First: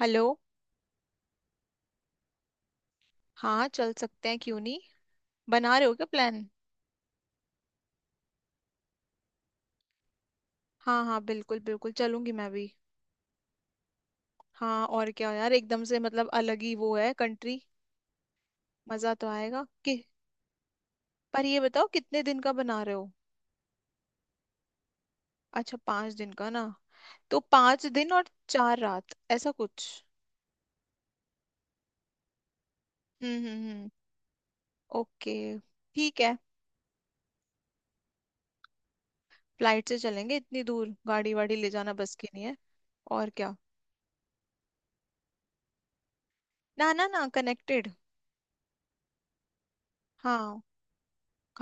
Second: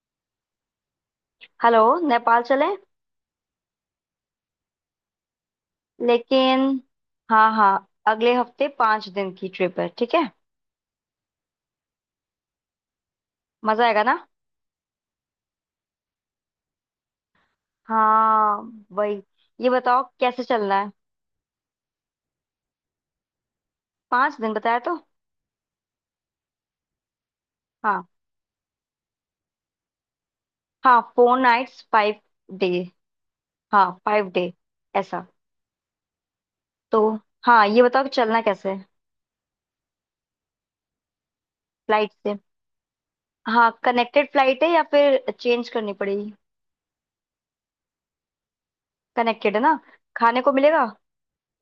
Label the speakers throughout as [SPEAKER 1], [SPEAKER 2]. [SPEAKER 1] Hello.
[SPEAKER 2] Hello. Nepal चलें
[SPEAKER 1] हाँ, चल सकते हैं, क्यों नहीं। बना रहे हो क्या प्लान?
[SPEAKER 2] लेकिन। हाँ हाँ, अगले हफ्ते 5 दिन की ट्रिप है, ठीक है।
[SPEAKER 1] हाँ हाँ, बिल्कुल बिल्कुल, चलूंगी मैं भी।
[SPEAKER 2] मजा आएगा ना।
[SPEAKER 1] हाँ, और क्या यार, एकदम से मतलब अलग ही वो है कंट्री।
[SPEAKER 2] हाँ,
[SPEAKER 1] मजा
[SPEAKER 2] वही।
[SPEAKER 1] तो आएगा
[SPEAKER 2] ये
[SPEAKER 1] कि।
[SPEAKER 2] बताओ कैसे चलना है।
[SPEAKER 1] पर ये बताओ कितने दिन का बना रहे हो?
[SPEAKER 2] पाँच दिन बताया तो।
[SPEAKER 1] अच्छा, 5 दिन का ना। तो पांच
[SPEAKER 2] हाँ
[SPEAKER 1] दिन और चार रात ऐसा कुछ।
[SPEAKER 2] हाँ, फोर नाइट्स फाइव डे।
[SPEAKER 1] हम्म।
[SPEAKER 2] हाँ फाइव डे, ऐसा।
[SPEAKER 1] ओके। ठीक है।
[SPEAKER 2] तो हाँ, ये बताओ कि चलना कैसे है।
[SPEAKER 1] फ्लाइट से चलेंगे, इतनी दूर गाड़ी वाड़ी ले जाना
[SPEAKER 2] फ्लाइट
[SPEAKER 1] बस की
[SPEAKER 2] से।
[SPEAKER 1] नहीं है। और क्या।
[SPEAKER 2] हाँ, कनेक्टेड फ्लाइट है या फिर चेंज करनी पड़ेगी।
[SPEAKER 1] ना ना ना, कनेक्टेड।
[SPEAKER 2] कनेक्टेड है ना। खाने को
[SPEAKER 1] हाँ,
[SPEAKER 2] मिलेगा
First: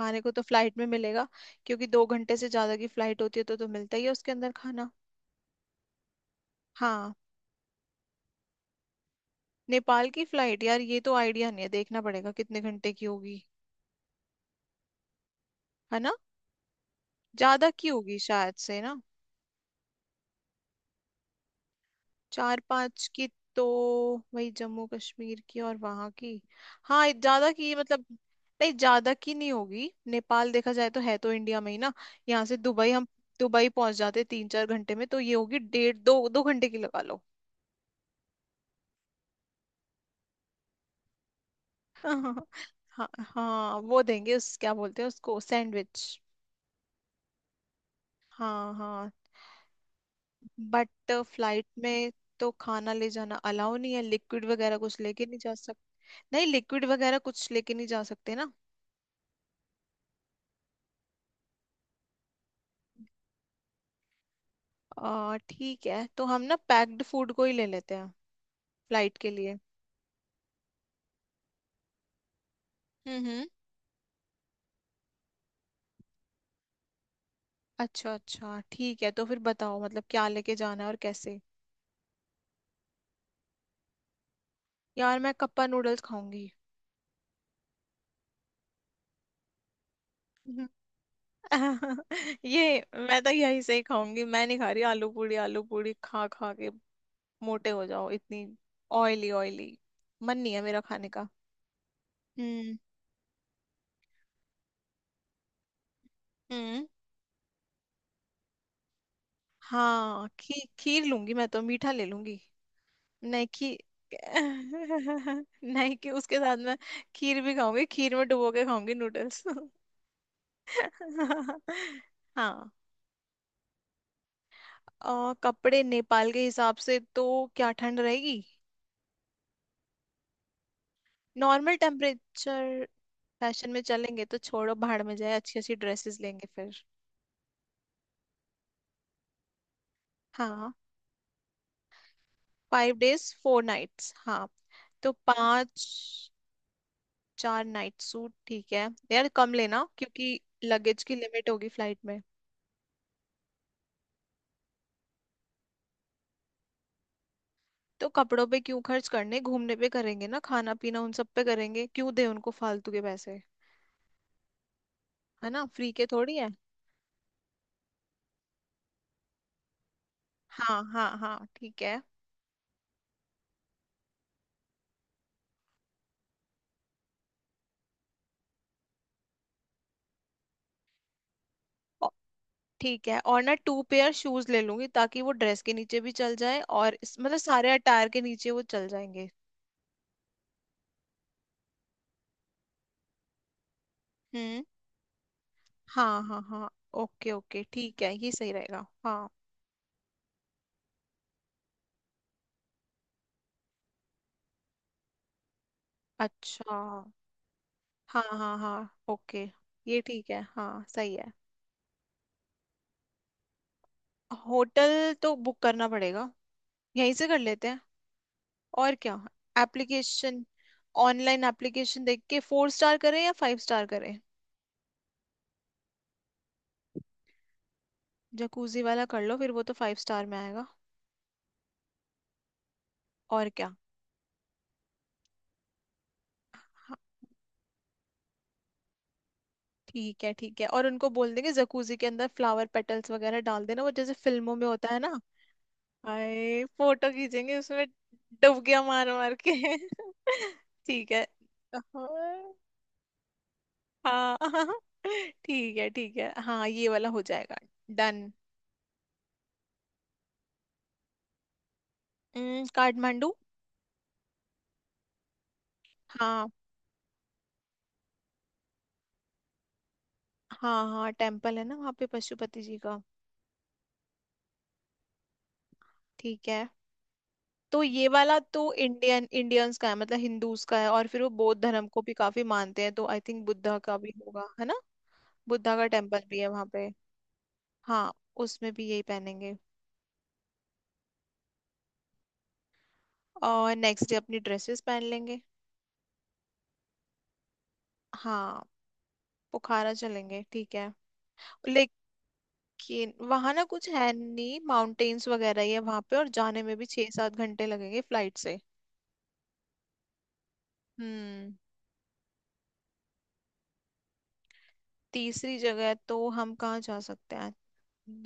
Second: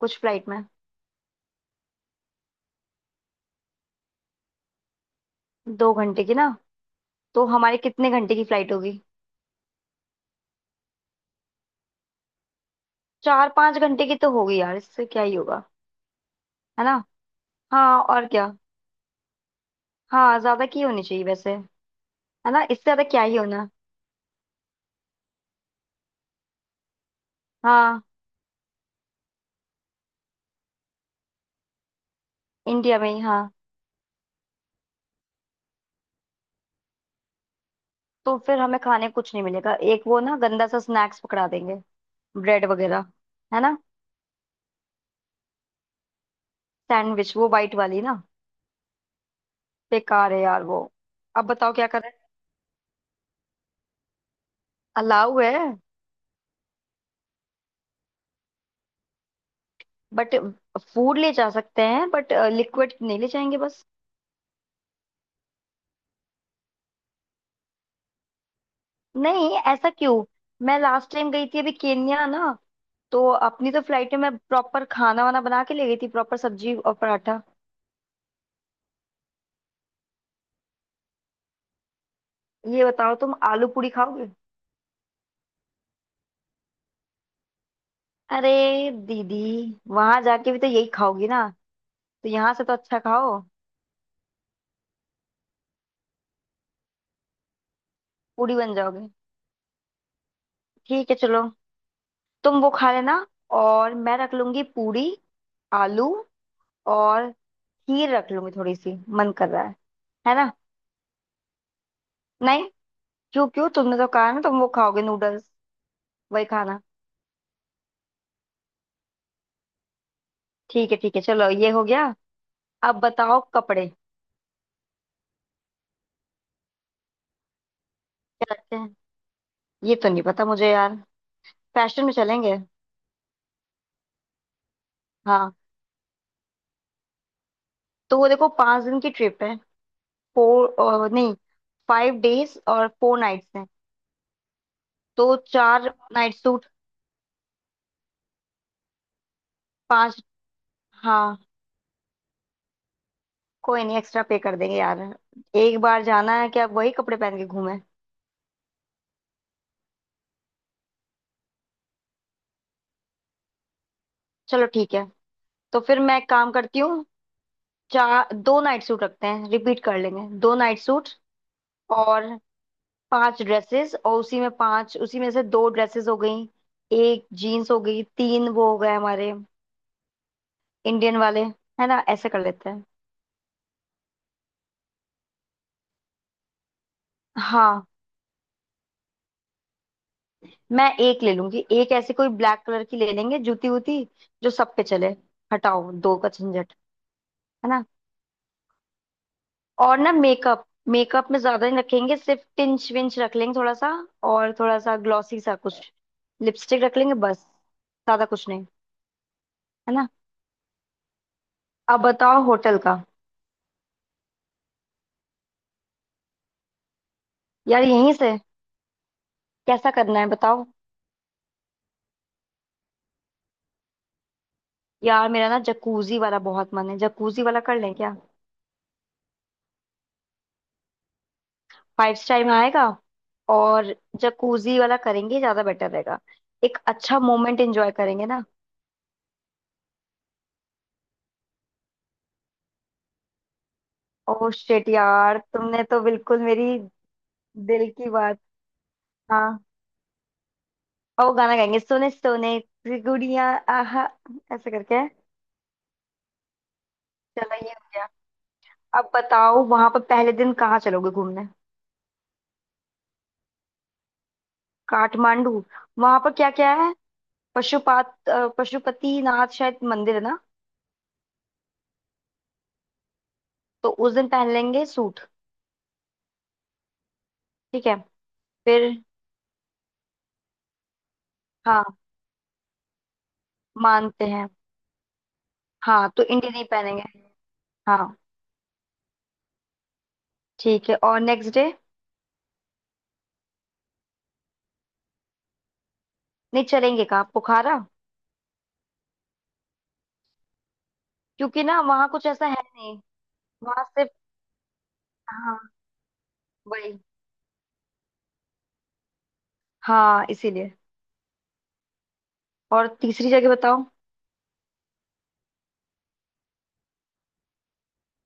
[SPEAKER 2] कुछ
[SPEAKER 1] को तो
[SPEAKER 2] फ्लाइट में।
[SPEAKER 1] फ्लाइट में मिलेगा। क्योंकि 2 घंटे से ज्यादा की फ्लाइट होती है तो मिलता ही है उसके अंदर खाना।
[SPEAKER 2] 2 घंटे की ना।
[SPEAKER 1] हाँ।
[SPEAKER 2] तो हमारे कितने घंटे की फ्लाइट होगी।
[SPEAKER 1] नेपाल की फ्लाइट यार, ये तो आइडिया नहीं है, देखना पड़ेगा कितने घंटे की होगी।
[SPEAKER 2] 4-5 घंटे की तो होगी यार, इससे क्या ही होगा।
[SPEAKER 1] है ना।
[SPEAKER 2] है ना।
[SPEAKER 1] ज्यादा की
[SPEAKER 2] हाँ
[SPEAKER 1] होगी
[SPEAKER 2] और क्या।
[SPEAKER 1] शायद से ना।
[SPEAKER 2] हाँ, ज्यादा की होनी चाहिए वैसे। है
[SPEAKER 1] चार
[SPEAKER 2] ना, इससे ज्यादा
[SPEAKER 1] पांच
[SPEAKER 2] क्या
[SPEAKER 1] की।
[SPEAKER 2] ही
[SPEAKER 1] तो
[SPEAKER 2] होना।
[SPEAKER 1] वही जम्मू कश्मीर की और वहां की। हाँ, ज्यादा की
[SPEAKER 2] हाँ,
[SPEAKER 1] मतलब। नहीं, ज्यादा की नहीं होगी, नेपाल देखा जाए तो है तो इंडिया में ही ना। यहाँ से दुबई
[SPEAKER 2] इंडिया
[SPEAKER 1] हम
[SPEAKER 2] में ही हाँ।
[SPEAKER 1] दुबई पहुंच जाते 3-4 घंटे में, तो ये होगी डेढ़ दो दो घंटे की लगा लो।
[SPEAKER 2] तो फिर हमें खाने कुछ नहीं मिलेगा, एक वो ना गंदा सा स्नैक्स पकड़ा देंगे।
[SPEAKER 1] हाँ
[SPEAKER 2] ब्रेड वगैरह
[SPEAKER 1] हाँ
[SPEAKER 2] है ना।
[SPEAKER 1] हाँ, वो देंगे उस क्या बोलते हैं उसको, सैंडविच।
[SPEAKER 2] सैंडविच, वो वाइट वाली ना।
[SPEAKER 1] हाँ हाँ।
[SPEAKER 2] बेकार है यार वो।
[SPEAKER 1] बट
[SPEAKER 2] अब
[SPEAKER 1] फ्लाइट
[SPEAKER 2] बताओ क्या
[SPEAKER 1] में।
[SPEAKER 2] करें।
[SPEAKER 1] तो खाना ले जाना अलाउ नहीं है, लिक्विड वगैरह कुछ लेके
[SPEAKER 2] अलाउ
[SPEAKER 1] नहीं जा
[SPEAKER 2] है।
[SPEAKER 1] सकते। नहीं, लिक्विड वगैरह कुछ लेके नहीं जा सकते ना।
[SPEAKER 2] बट फूड ले जा सकते हैं, बट लिक्विड नहीं ले जाएंगे बस।
[SPEAKER 1] आ, ठीक है, तो हम ना पैक्ड फूड को ही ले लेते हैं फ्लाइट के
[SPEAKER 2] नहीं
[SPEAKER 1] लिए।
[SPEAKER 2] ऐसा क्यों। मैं लास्ट टाइम गई थी अभी केन्या ना। तो
[SPEAKER 1] हम्म।
[SPEAKER 2] अपनी तो फ्लाइट में मैं प्रॉपर खाना वाना बना के ले गई थी, प्रॉपर सब्जी और पराठा।
[SPEAKER 1] अच्छा अच्छा, ठीक है, तो फिर बताओ मतलब क्या लेके जाना है और कैसे।
[SPEAKER 2] ये बताओ तुम आलू पूरी खाओगे।
[SPEAKER 1] यार मैं कप्पा नूडल्स खाऊंगी।
[SPEAKER 2] अरे दीदी, वहां जाके भी
[SPEAKER 1] हम्म।
[SPEAKER 2] तो यही खाओगी ना। तो यहाँ से तो
[SPEAKER 1] ये
[SPEAKER 2] अच्छा
[SPEAKER 1] मैं तो
[SPEAKER 2] खाओ।
[SPEAKER 1] यही से ही खाऊंगी, मैं नहीं खा रही आलू पूड़ी, आलू पूड़ी खा खा के मोटे हो जाओ इतनी।
[SPEAKER 2] पूरी बन जाओगे।
[SPEAKER 1] ऑयली ऑयली, मन नहीं है मेरा खाने
[SPEAKER 2] ठीक है
[SPEAKER 1] का।
[SPEAKER 2] चलो। तुम वो
[SPEAKER 1] हम्म
[SPEAKER 2] खा लेना और मैं रख लूंगी पूरी, आलू।
[SPEAKER 1] हम्म।
[SPEAKER 2] और खीर रख लूंगी थोड़ी सी। मन कर रहा है।
[SPEAKER 1] हाँ,
[SPEAKER 2] है ना।
[SPEAKER 1] खीर लूंगी, मैं तो मीठा ले लूंगी।
[SPEAKER 2] नहीं, क्यों
[SPEAKER 1] नहीं
[SPEAKER 2] क्यों,
[SPEAKER 1] खी
[SPEAKER 2] तुमने तो कहा ना तुम वो खाओगे नूडल्स।
[SPEAKER 1] नहीं कि उसके
[SPEAKER 2] वही
[SPEAKER 1] साथ मैं
[SPEAKER 2] खाना।
[SPEAKER 1] खीर भी खाऊंगी, खीर में डुबो के खाऊंगी नूडल्स।
[SPEAKER 2] ठीक है ठीक है, चलो ये हो गया।
[SPEAKER 1] हाँ।
[SPEAKER 2] अब बताओ कपड़े
[SPEAKER 1] और कपड़े नेपाल के हिसाब से तो क्या ठंड रहेगी?
[SPEAKER 2] क्या रखते हैं। ये तो नहीं पता मुझे यार।
[SPEAKER 1] नॉर्मल
[SPEAKER 2] फैशन में चलेंगे।
[SPEAKER 1] टेम्परेचर। फैशन में चलेंगे तो छोड़ो, भाड़ में जाए,
[SPEAKER 2] हाँ,
[SPEAKER 1] अच्छी अच्छी ड्रेसेस लेंगे फिर।
[SPEAKER 2] तो वो देखो 5 दिन की ट्रिप है।
[SPEAKER 1] हाँ,
[SPEAKER 2] फोर नहीं, फाइव डेज और
[SPEAKER 1] five
[SPEAKER 2] four
[SPEAKER 1] days
[SPEAKER 2] nights
[SPEAKER 1] four
[SPEAKER 2] हैं।
[SPEAKER 1] नाइट्स, हाँ। तो
[SPEAKER 2] तो चार
[SPEAKER 1] पांच।
[SPEAKER 2] नाइट सूट,
[SPEAKER 1] 4 नाइट सूट, ठीक है यार, कम लेना
[SPEAKER 2] पांच।
[SPEAKER 1] क्योंकि लगेज की
[SPEAKER 2] हाँ
[SPEAKER 1] लिमिट होगी फ्लाइट में।
[SPEAKER 2] कोई नहीं, एक्स्ट्रा पे कर देंगे यार। एक बार जाना है क्या वही कपड़े पहन के घूमे।
[SPEAKER 1] तो कपड़ों पे क्यों खर्च करने, घूमने पे करेंगे ना, खाना पीना उन सब पे करेंगे, क्यों दे उनको फालतू के पैसे।
[SPEAKER 2] चलो ठीक है।
[SPEAKER 1] है ना,
[SPEAKER 2] तो
[SPEAKER 1] फ्री
[SPEAKER 2] फिर
[SPEAKER 1] के
[SPEAKER 2] मैं एक
[SPEAKER 1] थोड़ी है।
[SPEAKER 2] काम करती हूँ, चार दो नाइट सूट रखते हैं, रिपीट कर लेंगे दो नाइट
[SPEAKER 1] हाँ
[SPEAKER 2] सूट।
[SPEAKER 1] हाँ हाँ, ठीक है।
[SPEAKER 2] और पांच ड्रेसेस, और उसी में पांच, उसी में से दो ड्रेसेस हो गई। एक जीन्स हो गई, तीन वो हो गए हमारे इंडियन वाले। है ना,
[SPEAKER 1] औ-
[SPEAKER 2] ऐसे कर लेते हैं।
[SPEAKER 1] ठीक है, और ना टू पेयर शूज ले लूंगी ताकि वो ड्रेस के नीचे भी चल जाए, और मतलब सारे
[SPEAKER 2] हाँ,
[SPEAKER 1] अटायर के नीचे वो चल जाएंगे।
[SPEAKER 2] मैं एक ले लूंगी, एक ऐसी कोई ब्लैक कलर की ले लेंगे जूती वूती, जो
[SPEAKER 1] हम्म।
[SPEAKER 2] सब पे चले। हटाओ दो
[SPEAKER 1] हाँ
[SPEAKER 2] का
[SPEAKER 1] हाँ हाँ,
[SPEAKER 2] झंझट।
[SPEAKER 1] ओके ओके,
[SPEAKER 2] है ना।
[SPEAKER 1] ठीक है, ये सही रहेगा हाँ।
[SPEAKER 2] और ना मेकअप, मेकअप में ज्यादा नहीं रखेंगे, सिर्फ टिंच विंच रख लेंगे थोड़ा सा, और थोड़ा सा ग्लॉसी सा कुछ,
[SPEAKER 1] अच्छा।
[SPEAKER 2] लिपस्टिक रख लेंगे बस।
[SPEAKER 1] हाँ
[SPEAKER 2] ज्यादा कुछ
[SPEAKER 1] हाँ
[SPEAKER 2] नहीं।
[SPEAKER 1] हाँ, ओके,
[SPEAKER 2] है
[SPEAKER 1] ये
[SPEAKER 2] ना।
[SPEAKER 1] ठीक है हाँ, सही है।
[SPEAKER 2] अब बताओ होटल का।
[SPEAKER 1] होटल तो बुक करना पड़ेगा, यहीं से कर लेते हैं।
[SPEAKER 2] यार यहीं से।
[SPEAKER 1] और क्या।
[SPEAKER 2] कैसा करना है
[SPEAKER 1] एप्लीकेशन।
[SPEAKER 2] बताओ।
[SPEAKER 1] ऑनलाइन एप्लीकेशन देख के फोर स्टार करें या फाइव स्टार करें?
[SPEAKER 2] यार मेरा ना जकूजी वाला बहुत मन है, जकूजी वाला कर लें क्या।
[SPEAKER 1] जकूजी वाला कर लो फिर, वो तो फाइव स्टार में आएगा।
[SPEAKER 2] फाइव स्टार में आएगा।
[SPEAKER 1] और क्या।
[SPEAKER 2] और जकूजी वाला करेंगे, ज्यादा बेटर रहेगा। एक
[SPEAKER 1] हाँ।
[SPEAKER 2] अच्छा मोमेंट एंजॉय करेंगे ना।
[SPEAKER 1] ठीक है ठीक है, और उनको बोल देंगे जकूजी के अंदर फ्लावर पेटल्स वगैरह डाल देना, वो जैसे
[SPEAKER 2] ओ
[SPEAKER 1] फिल्मों में
[SPEAKER 2] शिट
[SPEAKER 1] होता है ना।
[SPEAKER 2] यार, तुमने तो बिल्कुल
[SPEAKER 1] आए,
[SPEAKER 2] मेरी
[SPEAKER 1] फोटो खींचेंगे उसमें,
[SPEAKER 2] दिल की बात।
[SPEAKER 1] डुबकियां मार मार
[SPEAKER 2] हाँ
[SPEAKER 1] के। ठीक
[SPEAKER 2] और
[SPEAKER 1] है।
[SPEAKER 2] वो गाना गाएंगे, सोने
[SPEAKER 1] हाँ,
[SPEAKER 2] सोने की गुड़िया। आहा,
[SPEAKER 1] हाँ।
[SPEAKER 2] ऐसे
[SPEAKER 1] हाँ,
[SPEAKER 2] करके है।
[SPEAKER 1] ठीक है हाँ, ये वाला हो जाएगा।
[SPEAKER 2] चलो ये हो गया।
[SPEAKER 1] डन।
[SPEAKER 2] अब बताओ वहां पर पहले दिन कहाँ चलोगे घूमने।
[SPEAKER 1] काठमांडू।
[SPEAKER 2] काठमांडू। वहां पर क्या
[SPEAKER 1] हाँ
[SPEAKER 2] क्या है। पशुपति नाथ शायद मंदिर है ना।
[SPEAKER 1] हाँ हाँ, टेम्पल है ना वहाँ पे पशुपति जी का।
[SPEAKER 2] तो उस दिन पहन लेंगे सूट।
[SPEAKER 1] ठीक है। तो
[SPEAKER 2] ठीक है।
[SPEAKER 1] ये वाला तो
[SPEAKER 2] फिर
[SPEAKER 1] इंडियन इंडियंस का है, मतलब हिंदूज का है, और फिर वो बौद्ध
[SPEAKER 2] हाँ
[SPEAKER 1] धर्म को भी काफी मानते हैं, तो आई थिंक बुद्धा का भी
[SPEAKER 2] मानते
[SPEAKER 1] होगा
[SPEAKER 2] हैं।
[SPEAKER 1] है ना। बुद्धा का
[SPEAKER 2] हाँ,
[SPEAKER 1] टेम्पल
[SPEAKER 2] तो
[SPEAKER 1] भी है
[SPEAKER 2] इंडी नहीं
[SPEAKER 1] वहाँ पे।
[SPEAKER 2] पहनेंगे।
[SPEAKER 1] हाँ,
[SPEAKER 2] हाँ।
[SPEAKER 1] उसमें भी यही पहनेंगे।
[SPEAKER 2] ठीक है और नेक्स्ट डे।
[SPEAKER 1] और नेक्स्ट डे अपनी ड्रेसेस पहन लेंगे।
[SPEAKER 2] नहीं चलेंगे कहाँ, पोखरा।
[SPEAKER 1] हाँ, बुखारा चलेंगे, ठीक है।
[SPEAKER 2] क्योंकि ना वहाँ कुछ ऐसा है नहीं,
[SPEAKER 1] कि वहां ना
[SPEAKER 2] वहाँ
[SPEAKER 1] कुछ
[SPEAKER 2] सिर्फ
[SPEAKER 1] है नहीं, माउंटेन्स वगैरह
[SPEAKER 2] हाँ
[SPEAKER 1] ही है वहां पे, और जाने में भी
[SPEAKER 2] वही।
[SPEAKER 1] 6-7 घंटे लगेंगे फ्लाइट से।
[SPEAKER 2] हाँ इसीलिए।
[SPEAKER 1] हम्म।
[SPEAKER 2] और तीसरी जगह बताओ।
[SPEAKER 1] तीसरी जगह तो हम कहाँ जा सकते हैं।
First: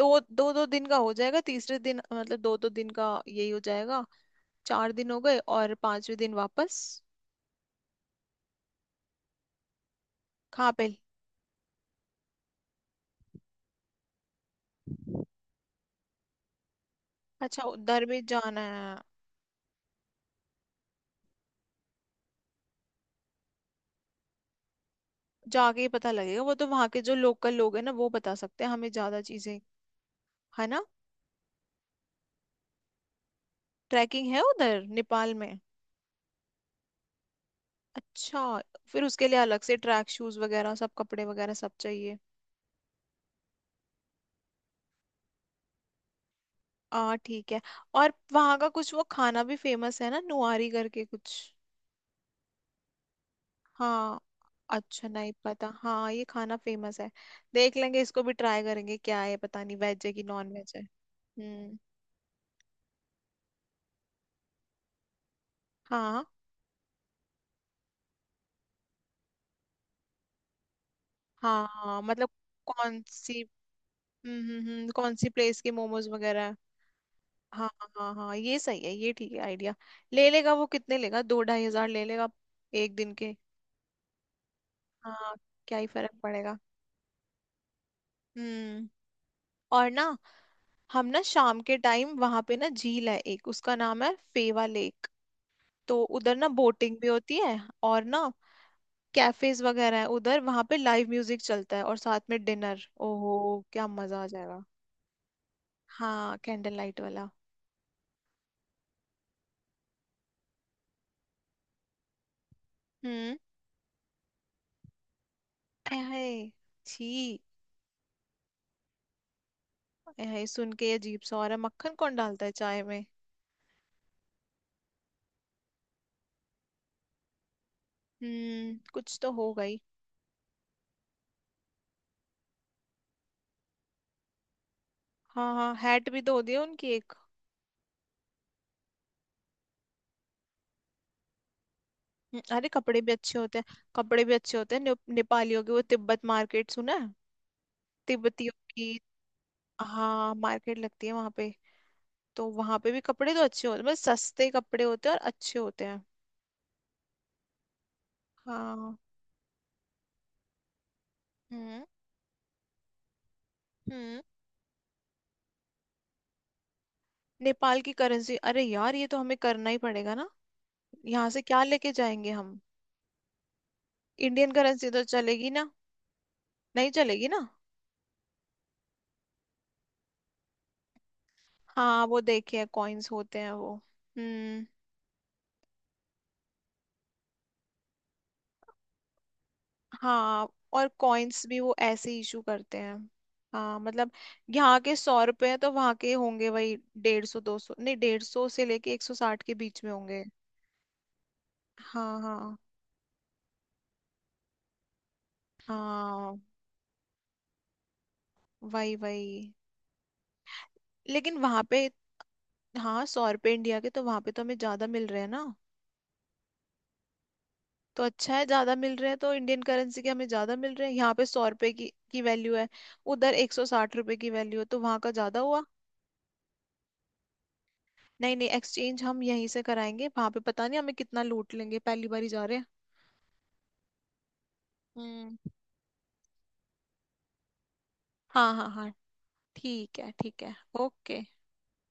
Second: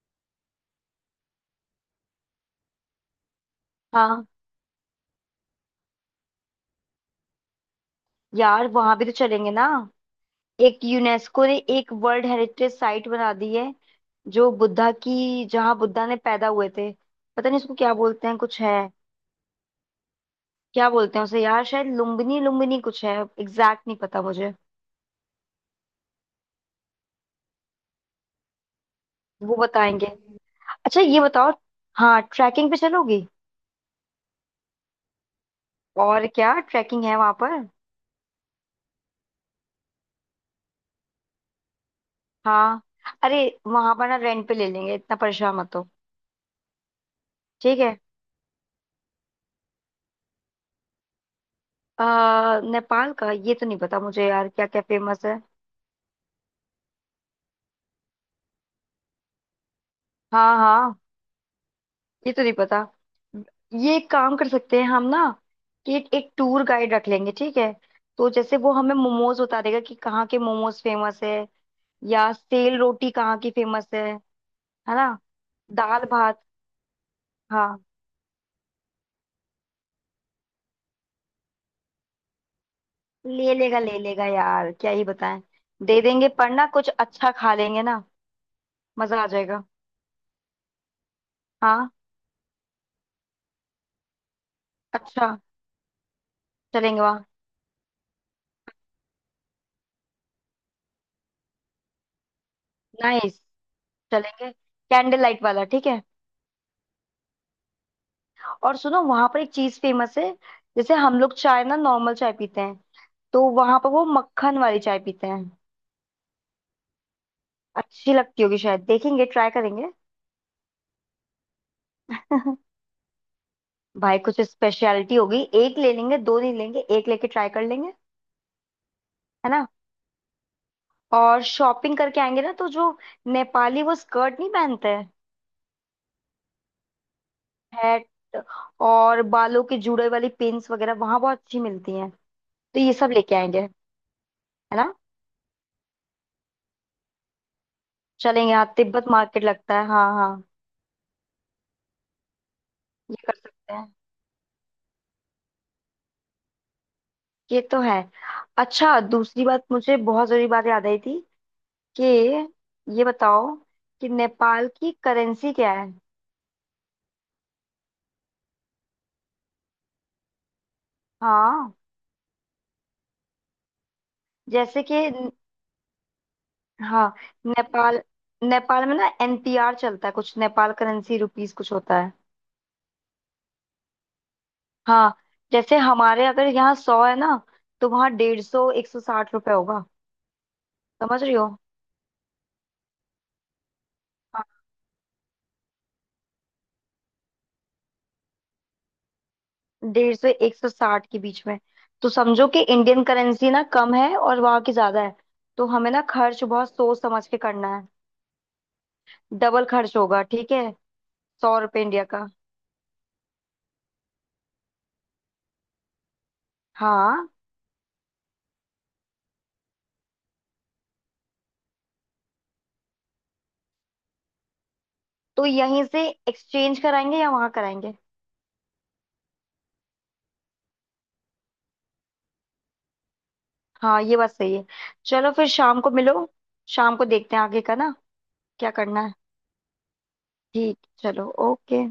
[SPEAKER 1] दो दो दो दिन का हो जाएगा, तीसरे दिन, मतलब दो दो दिन का यही हो जाएगा।
[SPEAKER 2] हाँ,
[SPEAKER 1] 4 दिन हो गए और 5वें दिन वापस।
[SPEAKER 2] यार वहाँ भी तो चलेंगे ना।
[SPEAKER 1] कहाँ
[SPEAKER 2] एक
[SPEAKER 1] पे?
[SPEAKER 2] यूनेस्को ने एक वर्ल्ड हेरिटेज साइट बना दी है, जो बुद्धा की, जहाँ बुद्धा ने पैदा हुए थे। पता नहीं
[SPEAKER 1] अच्छा,
[SPEAKER 2] उसको क्या
[SPEAKER 1] उधर भी
[SPEAKER 2] बोलते हैं
[SPEAKER 1] जाना
[SPEAKER 2] कुछ है।
[SPEAKER 1] है।
[SPEAKER 2] क्या बोलते हैं उसे यार, शायद लुम्बिनी, लुम्बिनी कुछ है, एग्जैक्ट नहीं पता मुझे।
[SPEAKER 1] जाके ही पता लगेगा, वो तो वहां के जो लोकल लोग हैं ना, वो बता सकते हैं हमें ज्यादा
[SPEAKER 2] वो
[SPEAKER 1] चीजें।
[SPEAKER 2] बताएंगे।
[SPEAKER 1] है ना।
[SPEAKER 2] अच्छा ये बताओ, हाँ ट्रैकिंग पे चलोगी।
[SPEAKER 1] ट्रैकिंग है उधर नेपाल में?
[SPEAKER 2] और क्या ट्रैकिंग है वहां पर।
[SPEAKER 1] अच्छा। फिर उसके लिए अलग से ट्रैक शूज वगैरह सब, कपड़े वगैरह सब चाहिए।
[SPEAKER 2] हाँ, अरे वहां पर ना रेंट पे ले लेंगे, इतना परेशान मत हो।
[SPEAKER 1] आ, ठीक है।
[SPEAKER 2] ठीक है।
[SPEAKER 1] और वहाँ का कुछ वो खाना भी फेमस है ना, नुआरी करके कुछ।
[SPEAKER 2] नेपाल का ये तो नहीं पता
[SPEAKER 1] हाँ।
[SPEAKER 2] मुझे यार क्या क्या
[SPEAKER 1] अच्छा
[SPEAKER 2] फेमस
[SPEAKER 1] नहीं
[SPEAKER 2] है।
[SPEAKER 1] पता, हाँ ये खाना फेमस है। देख लेंगे, इसको भी ट्राई करेंगे, क्या है पता नहीं, वेज है कि नॉन
[SPEAKER 2] हाँ
[SPEAKER 1] वेज है।
[SPEAKER 2] हाँ,
[SPEAKER 1] हम्म।
[SPEAKER 2] ये तो नहीं पता। ये एक काम कर सकते हैं हम ना, कि एक,
[SPEAKER 1] हाँ
[SPEAKER 2] एक टूर गाइड रख लेंगे ठीक है। तो जैसे वो हमें मोमोज बता देगा कि कहाँ के मोमोज फेमस है,
[SPEAKER 1] हाँ हाँ, मतलब।
[SPEAKER 2] या सेल
[SPEAKER 1] कौन
[SPEAKER 2] रोटी कहाँ
[SPEAKER 1] सी।
[SPEAKER 2] की फेमस है। है
[SPEAKER 1] कौन
[SPEAKER 2] ना,
[SPEAKER 1] सी प्लेस के
[SPEAKER 2] दाल
[SPEAKER 1] मोमोज
[SPEAKER 2] भात।
[SPEAKER 1] वगैरह है? हाँ
[SPEAKER 2] हाँ
[SPEAKER 1] हाँ हाँ, ये सही है, ये ठीक है आइडिया। ले लेगा वो, कितने लेगा, 2-2.5 हज़ार ले लेगा एक दिन के।
[SPEAKER 2] ले लेगा, ले लेगा यार क्या ही
[SPEAKER 1] हाँ,
[SPEAKER 2] बताएं।
[SPEAKER 1] क्या ही
[SPEAKER 2] दे
[SPEAKER 1] फर्क
[SPEAKER 2] देंगे, पर
[SPEAKER 1] पड़ेगा।
[SPEAKER 2] ना कुछ अच्छा खा लेंगे ना,
[SPEAKER 1] हम्म।
[SPEAKER 2] मजा आ जाएगा।
[SPEAKER 1] और ना, हम ना शाम के
[SPEAKER 2] हाँ
[SPEAKER 1] टाइम वहां पे ना झील है एक, उसका नाम है फेवा लेक।
[SPEAKER 2] अच्छा,
[SPEAKER 1] तो उधर ना बोटिंग
[SPEAKER 2] चलेंगे
[SPEAKER 1] भी
[SPEAKER 2] वहाँ।
[SPEAKER 1] होती है, और ना कैफेज वगैरह है उधर, वहां पे लाइव म्यूजिक चलता है और साथ में डिनर। ओहो,
[SPEAKER 2] नाइस,
[SPEAKER 1] क्या मजा आ
[SPEAKER 2] चलेंगे।
[SPEAKER 1] जाएगा।
[SPEAKER 2] कैंडल लाइट वाला ठीक है।
[SPEAKER 1] हाँ, कैंडल लाइट वाला।
[SPEAKER 2] और सुनो, वहां पर एक चीज फेमस है। जैसे हम लोग चाय ना, नॉर्मल चाय पीते हैं,
[SPEAKER 1] हम्म।
[SPEAKER 2] तो वहां पर वो मक्खन वाली चाय पीते हैं।
[SPEAKER 1] ऐ हाय, छी।
[SPEAKER 2] अच्छी लगती होगी शायद, देखेंगे ट्राई करेंगे।
[SPEAKER 1] ऐ हाय, सुन के ये अजीब सा हो रहा है, मक्खन कौन डालता है चाय में।
[SPEAKER 2] भाई कुछ स्पेशलिटी होगी, एक ले लेंगे, दो नहीं लेंगे, एक लेके ट्राई कर लेंगे।
[SPEAKER 1] हम्म, कुछ तो
[SPEAKER 2] है
[SPEAKER 1] हो
[SPEAKER 2] ना।
[SPEAKER 1] गई।
[SPEAKER 2] और शॉपिंग करके आएंगे ना, तो जो नेपाली वो स्कर्ट नहीं पहनते,
[SPEAKER 1] हाँ हाँ, हैट भी धो दिया उनकी एक।
[SPEAKER 2] हैट। और बालों के जुड़े वाली पिन्स वगैरह वहां बहुत अच्छी मिलती हैं।
[SPEAKER 1] अरे
[SPEAKER 2] तो ये
[SPEAKER 1] कपड़े
[SPEAKER 2] सब
[SPEAKER 1] भी
[SPEAKER 2] लेके
[SPEAKER 1] अच्छे होते
[SPEAKER 2] आएंगे,
[SPEAKER 1] हैं,
[SPEAKER 2] है
[SPEAKER 1] कपड़े भी अच्छे होते हैं,
[SPEAKER 2] ना।
[SPEAKER 1] नेपालियों की वो तिब्बत मार्केट सुना है। तिब्बतियों
[SPEAKER 2] चलेंगे हाँ,
[SPEAKER 1] की।
[SPEAKER 2] तिब्बत मार्केट लगता है हाँ
[SPEAKER 1] हाँ,
[SPEAKER 2] हाँ।
[SPEAKER 1] मार्केट लगती है वहां पे। तो वहां पे भी
[SPEAKER 2] ये
[SPEAKER 1] कपड़े
[SPEAKER 2] कर
[SPEAKER 1] तो अच्छे
[SPEAKER 2] सकते
[SPEAKER 1] होते हैं,
[SPEAKER 2] हैं,
[SPEAKER 1] मतलब सस्ते कपड़े होते हैं और अच्छे होते हैं।
[SPEAKER 2] ये तो है।
[SPEAKER 1] हाँ।
[SPEAKER 2] अच्छा, दूसरी बात मुझे बहुत जरूरी बात याद आई थी,
[SPEAKER 1] हम्म
[SPEAKER 2] कि ये बताओ कि
[SPEAKER 1] हम्म।
[SPEAKER 2] नेपाल की करेंसी क्या है।
[SPEAKER 1] नेपाल की करेंसी, अरे यार, ये तो हमें करना ही पड़ेगा ना। यहाँ से क्या
[SPEAKER 2] हाँ,
[SPEAKER 1] लेके जाएंगे हम? इंडियन
[SPEAKER 2] जैसे
[SPEAKER 1] करेंसी तो
[SPEAKER 2] कि न-
[SPEAKER 1] चलेगी ना। नहीं
[SPEAKER 2] हाँ।
[SPEAKER 1] चलेगी ना।
[SPEAKER 2] नेपाल, नेपाल में ना एनपीआर चलता है कुछ, नेपाल करेंसी रुपीस कुछ होता
[SPEAKER 1] हाँ,
[SPEAKER 2] है।
[SPEAKER 1] वो देखिए कॉइन्स होते हैं वो। हम्म।
[SPEAKER 2] हाँ, जैसे हमारे अगर यहाँ 100 है ना, तो वहाँ 150-160 रुपये होगा।
[SPEAKER 1] हाँ, और
[SPEAKER 2] समझ रही
[SPEAKER 1] कॉइन्स
[SPEAKER 2] हो।
[SPEAKER 1] भी वो ऐसे इशू करते हैं। हाँ, मतलब
[SPEAKER 2] हाँ,
[SPEAKER 1] यहाँ के 100 रुपए हैं तो वहाँ के होंगे वही 150-200, नहीं 150 से लेके 160 के बीच में
[SPEAKER 2] डेढ़
[SPEAKER 1] होंगे।
[SPEAKER 2] सौ एक सौ साठ के बीच में। तो
[SPEAKER 1] हाँ
[SPEAKER 2] समझो
[SPEAKER 1] हाँ
[SPEAKER 2] कि इंडियन करेंसी ना कम है और वहाँ की ज्यादा है, तो हमें ना
[SPEAKER 1] हाँ,
[SPEAKER 2] खर्च बहुत सोच समझ के करना है।
[SPEAKER 1] वही वही।
[SPEAKER 2] डबल खर्च होगा ठीक है।
[SPEAKER 1] लेकिन
[SPEAKER 2] सौ
[SPEAKER 1] वहाँ पे।
[SPEAKER 2] रुपये इंडिया का,
[SPEAKER 1] हाँ, 100 रुपए इंडिया के तो वहाँ पे तो हमें ज्यादा मिल रहे हैं ना।
[SPEAKER 2] हाँ।
[SPEAKER 1] तो अच्छा है, ज्यादा मिल रहे हैं, तो इंडियन करेंसी के हमें ज्यादा मिल रहे हैं, यहाँ पे 100 रुपए की वैल्यू है। उधर 160 रुपए की वैल्यू है, तो वहाँ का ज्यादा
[SPEAKER 2] तो
[SPEAKER 1] हुआ।
[SPEAKER 2] यहीं से एक्सचेंज कराएंगे या वहाँ कराएंगे।
[SPEAKER 1] नहीं नहीं, एक्सचेंज हम यहीं से कराएंगे, वहां पे पता नहीं हमें कितना लूट लेंगे, पहली बार ही जा रहे हैं।
[SPEAKER 2] हाँ ये बात सही है। चलो
[SPEAKER 1] हम्म।
[SPEAKER 2] फिर शाम को मिलो, शाम को देखते हैं आगे का ना,
[SPEAKER 1] हाँ हाँ
[SPEAKER 2] क्या
[SPEAKER 1] हाँ,
[SPEAKER 2] करना है।
[SPEAKER 1] ठीक है ठीक है,
[SPEAKER 2] ठीक
[SPEAKER 1] ओके।
[SPEAKER 2] चलो ओके।